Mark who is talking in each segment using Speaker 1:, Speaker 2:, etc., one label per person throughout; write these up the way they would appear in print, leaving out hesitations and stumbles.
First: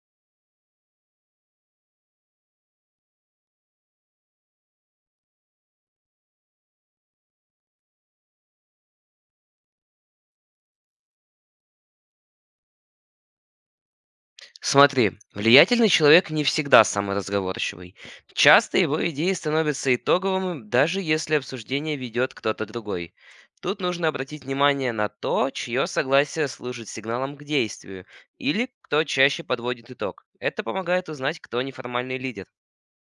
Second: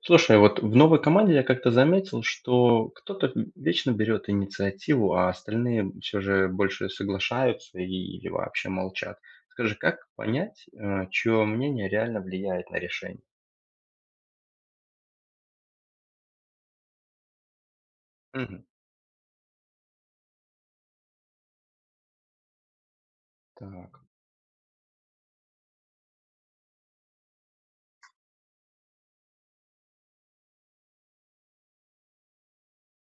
Speaker 1: Слушай, вот в новой команде я как-то заметил, что кто-то вечно берет инициативу, а остальные все же больше соглашаются или вообще молчат. Скажи, как понять, чье мнение реально влияет на решение?
Speaker 2: Смотри, влиятельный человек не всегда самый разговорчивый.
Speaker 1: Мгм.
Speaker 2: Часто его идеи становятся итоговыми, даже если обсуждение ведет кто-то другой. Тут
Speaker 1: Так,
Speaker 2: нужно обратить внимание на то, чье согласие служит сигналом к действию, или кто чаще подводит итог. Это помогает узнать, кто неформальный лидер.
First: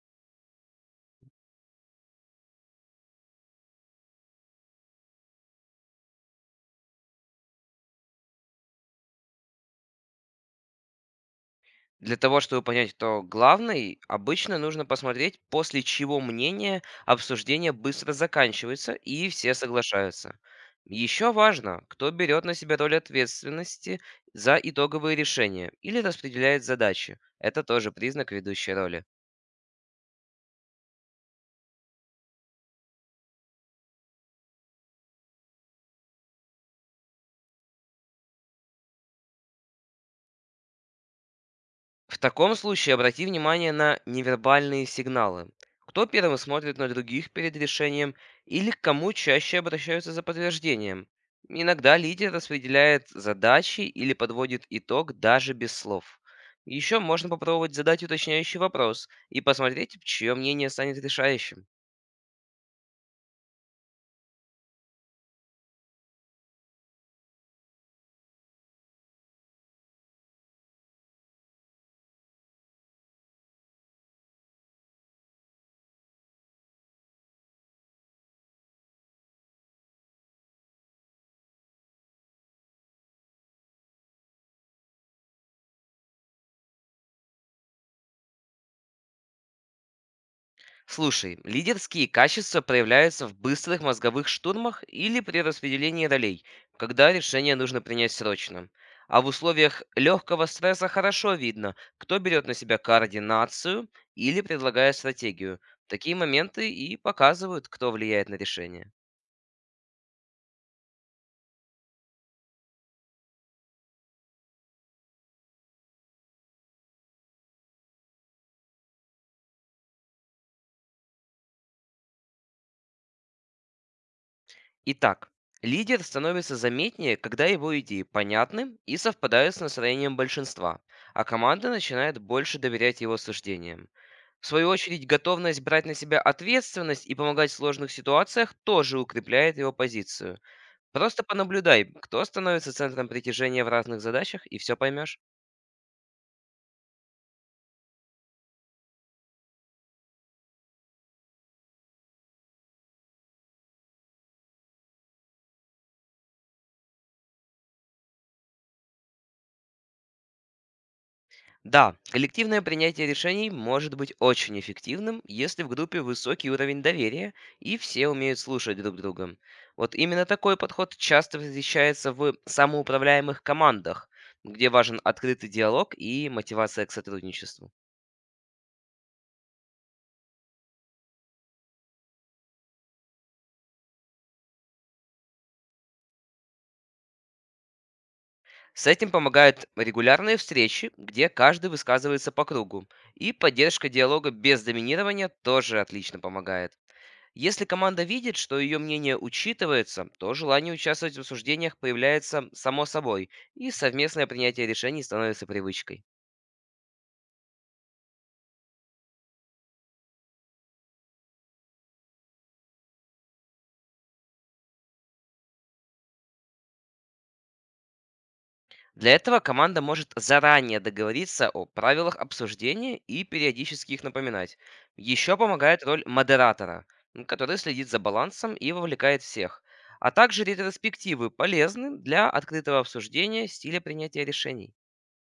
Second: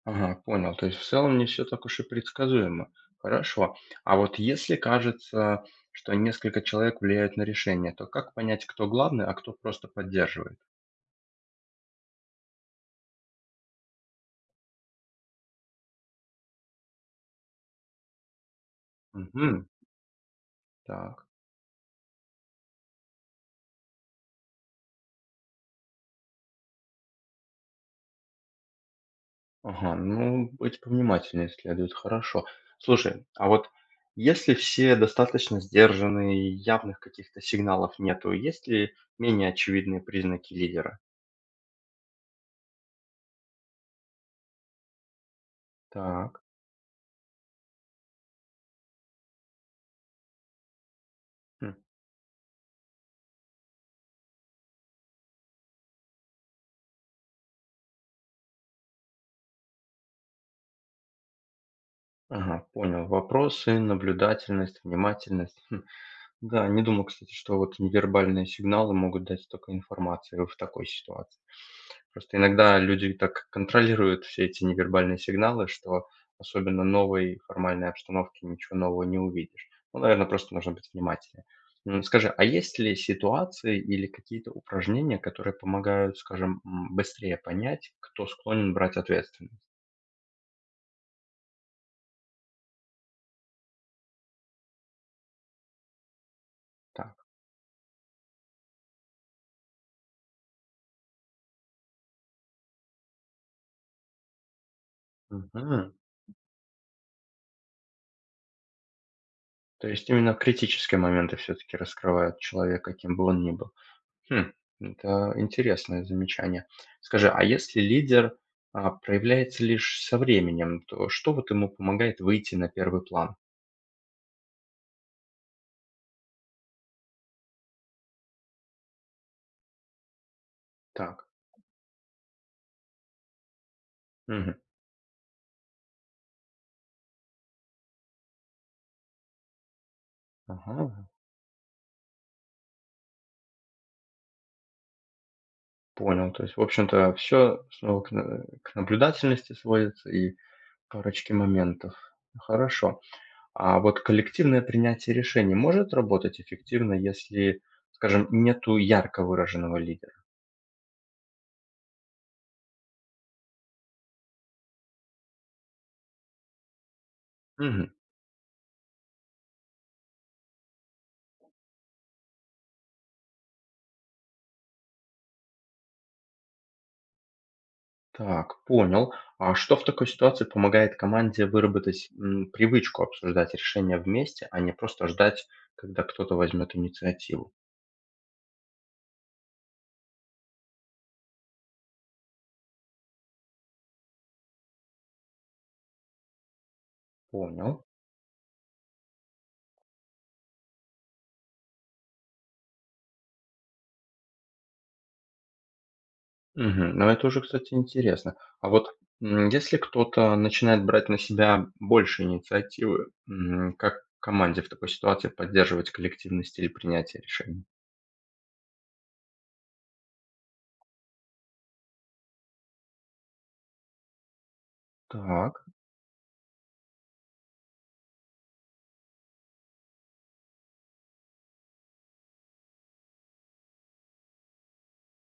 Speaker 1: ага, понял. То есть в целом не все так уж и предсказуемо. Хорошо. А вот если кажется, что несколько человек влияют на решение, то как понять, кто главный, а кто просто поддерживает?
Speaker 2: Для того, чтобы понять, кто главный, обычно нужно посмотреть, после чего мнение обсуждение быстро заканчивается и все
Speaker 1: Угу.
Speaker 2: соглашаются.
Speaker 1: Так.
Speaker 2: Еще важно, кто берет на себя роль ответственности за итоговые решения или распределяет задачи. Это тоже признак ведущей роли.
Speaker 1: Ага, ну, быть повнимательнее следует, хорошо. Слушай, а вот если все достаточно сдержанные, явных каких-то сигналов нету, есть ли менее очевидные признаки лидера?
Speaker 2: В таком случае обрати внимание на невербальные сигналы. Кто первым
Speaker 1: Так,
Speaker 2: смотрит на других перед решением или к кому чаще обращаются за подтверждением.
Speaker 1: хм,
Speaker 2: Иногда лидер распределяет задачи или подводит итог даже без слов. Еще можно попробовать задать уточняющий вопрос и посмотреть, чье мнение станет решающим.
Speaker 1: ага, понял. Вопросы, наблюдательность, внимательность. Хм, да, не думал, кстати, что вот невербальные сигналы могут дать столько информации в такой ситуации. Просто иногда люди так контролируют все эти невербальные сигналы, что особенно в новой формальной обстановке ничего нового не увидишь. Ну, наверное, просто нужно быть внимательнее. Скажи, а есть ли ситуации или какие-то упражнения, которые помогают, скажем, быстрее понять, кто склонен брать ответственность?
Speaker 2: Слушай, лидерские качества проявляются в быстрых мозговых штурмах или при распределении ролей, когда
Speaker 1: Так.
Speaker 2: решение нужно принять срочно. А в условиях легкого стресса хорошо видно, кто берет на себя координацию или предлагает стратегию.
Speaker 1: Мгм.
Speaker 2: Такие моменты и показывают, кто влияет на решение.
Speaker 1: То есть именно критические моменты все-таки раскрывают человека, каким бы он ни был. Хм, это интересное замечание. Скажи, а если проявляется лишь со временем, то что вот ему помогает выйти на первый план?
Speaker 2: Итак, лидер становится заметнее, когда его идеи понятны и совпадают с настроением большинства, а
Speaker 1: Так.
Speaker 2: команда начинает больше доверять его суждениям. В
Speaker 1: Мгм.
Speaker 2: свою очередь, готовность брать на себя ответственность и помогать в сложных ситуациях тоже укрепляет его позицию.
Speaker 1: Ага,
Speaker 2: Просто понаблюдай, кто становится центром притяжения в разных задачах, и все поймешь.
Speaker 1: понял. То есть, в общем-то, все снова к наблюдательности сводится и парочке моментов. Хорошо. А вот коллективное принятие решений может работать эффективно, если, скажем, нету ярко выраженного лидера?
Speaker 2: Да, коллективное принятие решений может быть очень эффективным, если в группе высокий уровень доверия и
Speaker 1: Мгм.
Speaker 2: все умеют слушать друг друга. Вот именно такой подход часто встречается в самоуправляемых командах, где важен открытый диалог и мотивация к сотрудничеству.
Speaker 1: Так, понял. А что в такой ситуации помогает команде выработать привычку обсуждать решения вместе, а не просто ждать, когда кто-то возьмет инициативу?
Speaker 2: С этим помогают регулярные встречи, где каждый высказывается по кругу. И поддержка диалога без доминирования тоже отлично помогает. Если
Speaker 1: Понял.
Speaker 2: команда видит, что ее мнение учитывается, то желание участвовать в обсуждениях появляется само собой, и совместное принятие решений становится привычкой.
Speaker 1: Мгм. Ну, это уже, кстати, интересно. А вот если кто-то начинает брать на себя больше инициативы, как команде в такой ситуации поддерживать коллективный стиль принятия решений?
Speaker 2: Для этого команда может заранее договориться о правилах обсуждения и периодически их напоминать. Еще
Speaker 1: Так.
Speaker 2: помогает роль модератора, который следит за балансом и вовлекает всех. А также ретроспективы полезны для открытого обсуждения стиля принятия решений.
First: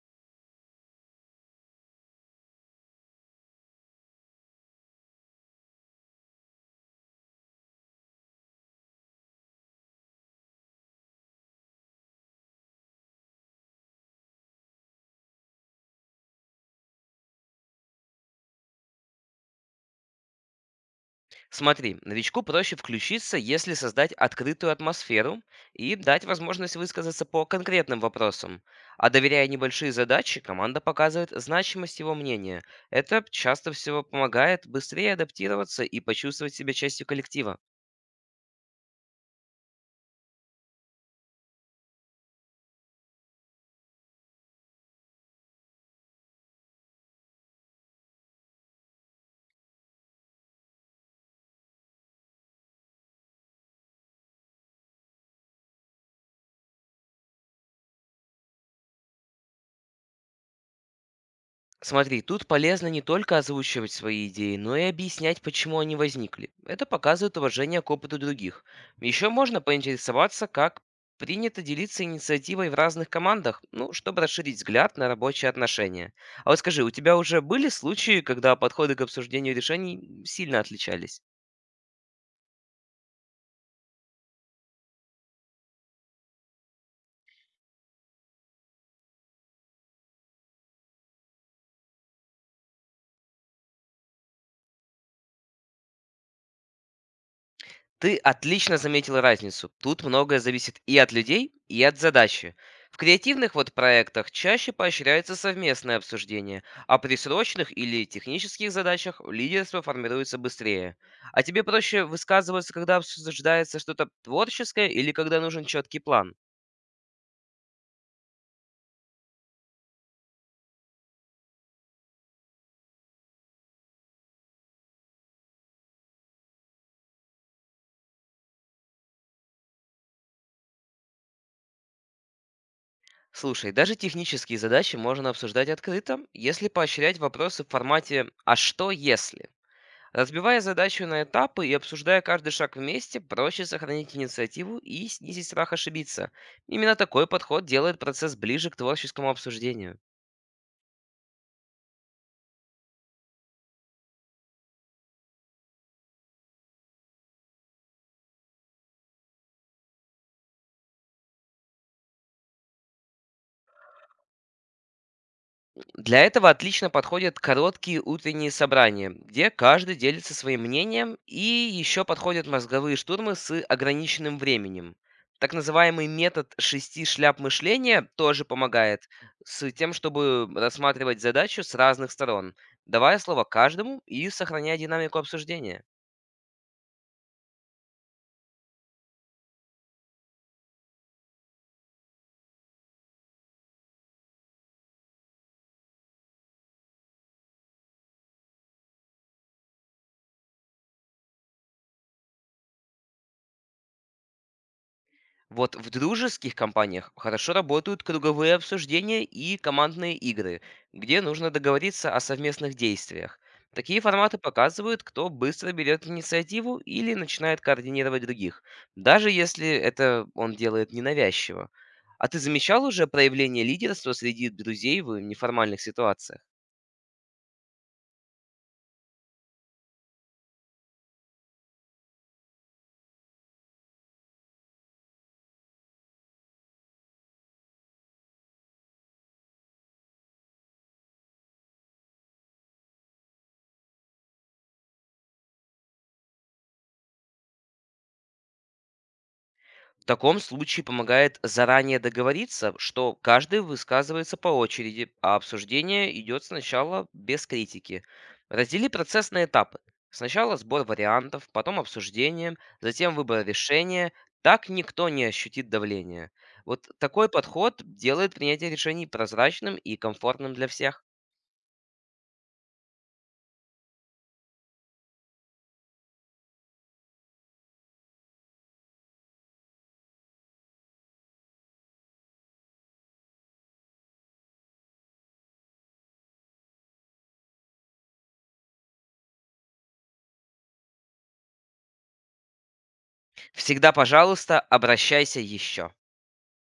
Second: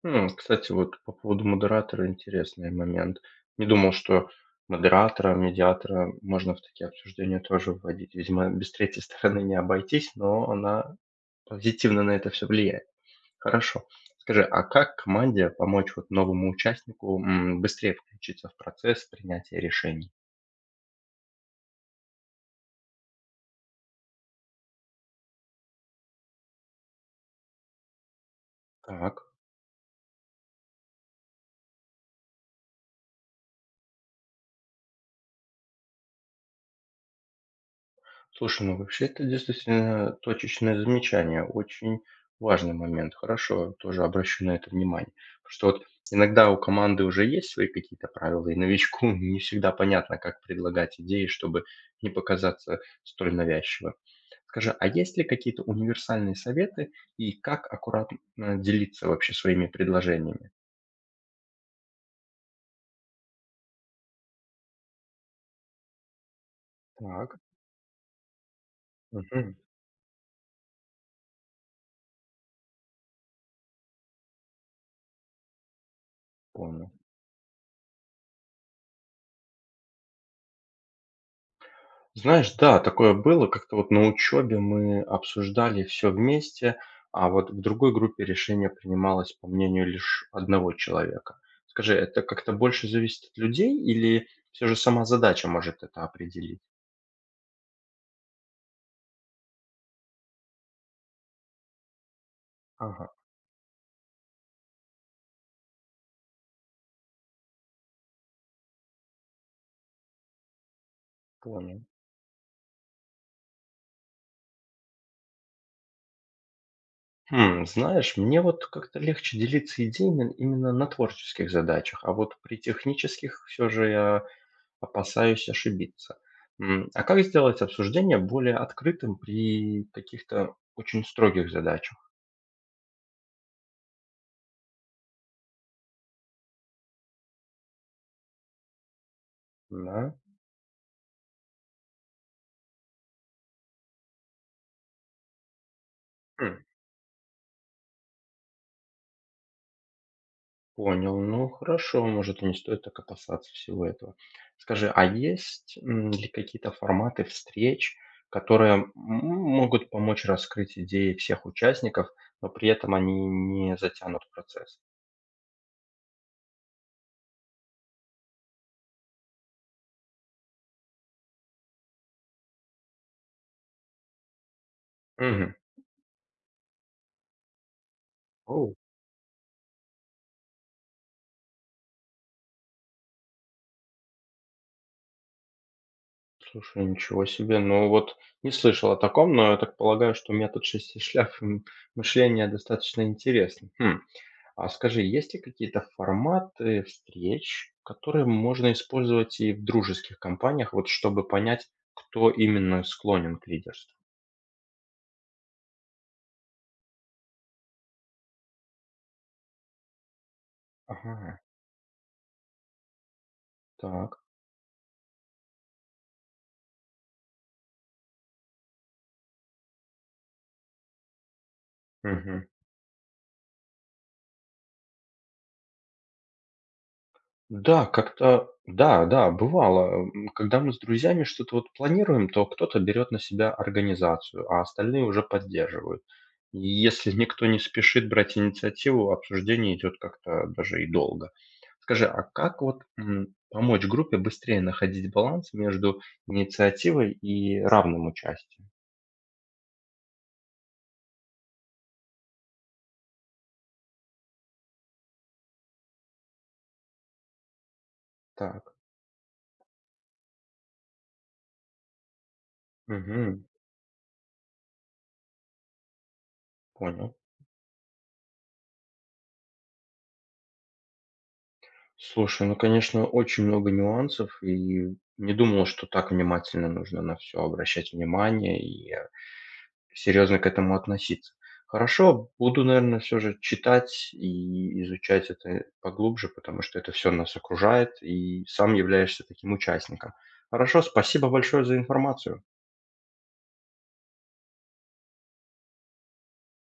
Speaker 1: Кстати, вот по поводу модератора интересный момент. Не думал, что модератора, медиатора можно в такие обсуждения тоже вводить. Видимо, без третьей стороны не обойтись, но она позитивно на это все влияет. Хорошо. Скажи, а как команде помочь вот новому участнику быстрее включиться в процесс принятия решений?
Speaker 2: Смотри, новичку проще включиться, если создать открытую атмосферу и дать возможность высказаться по конкретным вопросам. А
Speaker 1: Так.
Speaker 2: доверяя небольшие задачи, команда показывает значимость его мнения. Это часто всего помогает быстрее адаптироваться и почувствовать себя частью коллектива.
Speaker 1: Слушай, ну вообще это действительно точечное замечание, очень важный момент. Хорошо, тоже обращу на это внимание. Потому что вот иногда у команды уже есть свои какие-то правила, и новичку не всегда понятно, как предлагать идеи, чтобы не показаться столь навязчиво. Скажи, а есть ли какие-то универсальные советы и как аккуратно делиться вообще своими предложениями?
Speaker 2: Смотри, тут полезно не только озвучивать свои идеи, но и объяснять, почему они возникли. Это показывает
Speaker 1: Так,
Speaker 2: уважение к опыту других. Еще
Speaker 1: мгм,
Speaker 2: можно поинтересоваться, как принято делиться инициативой в разных командах, ну, чтобы расширить взгляд на рабочие отношения. А вот скажи, у
Speaker 1: понял.
Speaker 2: тебя уже были случаи, когда подходы к обсуждению решений сильно отличались?
Speaker 1: Знаешь, да, такое было. Как-то вот на учебе мы обсуждали все вместе, а вот в другой группе решение принималось по мнению лишь одного человека. Скажи, это как-то больше зависит от людей или все же сама задача может это определить?
Speaker 2: Ты отлично заметила разницу. Тут многое зависит и от людей, и от задачи. В
Speaker 1: Ага,
Speaker 2: креативных вот проектах чаще поощряется совместное обсуждение, а при срочных или технических задачах лидерство формируется быстрее. А тебе
Speaker 1: понял.
Speaker 2: проще высказываться, когда обсуждается что-то творческое или когда нужен четкий план.
Speaker 1: Хм, знаешь, мне вот как-то легче делиться идеями именно на творческих задачах, а вот при технических все же я опасаюсь ошибиться. А как сделать обсуждение более открытым при каких-то очень строгих задачах?
Speaker 2: Слушай, даже технические задачи можно обсуждать открыто, если поощрять вопросы в формате «а что если?».
Speaker 1: Да?
Speaker 2: Разбивая задачу на этапы и обсуждая каждый шаг вместе, проще сохранить инициативу и снизить страх ошибиться.
Speaker 1: Хм,
Speaker 2: Именно такой подход делает процесс ближе к творческому обсуждению.
Speaker 1: понял. Ну, хорошо, может, и не стоит так опасаться всего этого. Скажи, а есть ли какие-то форматы встреч, которые могут помочь раскрыть идеи всех участников, но при этом они не затянут процесс?
Speaker 2: Для этого отлично подходят короткие утренние собрания, где каждый делится своим мнением и еще подходят мозговые штурмы с ограниченным временем. Так
Speaker 1: Мгм.
Speaker 2: называемый метод шести шляп мышления тоже
Speaker 1: О,
Speaker 2: помогает с тем, чтобы рассматривать задачу с разных сторон, давая слово каждому и сохраняя динамику обсуждения.
Speaker 1: слушай, ничего себе. Ну вот не слышал о таком, но я так полагаю, что метод шести шляф мышления достаточно интересный. Хм. А скажи, есть ли какие-то форматы встреч, которые можно использовать и в дружеских компаниях, вот чтобы понять, кто именно склонен к лидерству?
Speaker 2: Вот в дружеских компаниях хорошо работают круговые обсуждения и командные игры, где
Speaker 1: Ага,
Speaker 2: нужно договориться о совместных действиях. Такие
Speaker 1: так.
Speaker 2: форматы показывают, кто быстро берет инициативу или начинает координировать других, даже если это он делает ненавязчиво. А ты
Speaker 1: Мгм.
Speaker 2: замечал уже проявление лидерства среди друзей в неформальных ситуациях?
Speaker 1: Да, бывало. Когда мы с друзьями что-то вот планируем, то кто-то берет на себя организацию, а остальные уже поддерживают. Если никто не спешит брать инициативу, обсуждение идет как-то даже и долго. Скажи, а как вот помочь группе быстрее находить баланс между инициативой и равным участием?
Speaker 2: В таком случае помогает заранее договориться, что каждый высказывается по очереди, а обсуждение идет сначала без критики.
Speaker 1: Так,
Speaker 2: Раздели процесс на этапы. Сначала сбор вариантов, потом обсуждение, затем выбор
Speaker 1: мгм,
Speaker 2: решения. Так никто не ощутит давления. Вот
Speaker 1: понял.
Speaker 2: такой подход делает принятие решений прозрачным и комфортным для всех.
Speaker 1: Слушай, ну, конечно, очень много нюансов, и не думал, что так внимательно нужно на все обращать внимание и серьезно к этому относиться. Хорошо, буду, наверное, все же читать и изучать это поглубже, потому что это все нас окружает, и сам являешься таким участником. Хорошо, спасибо большое за информацию.
Speaker 2: Всегда, пожалуйста, обращайся еще.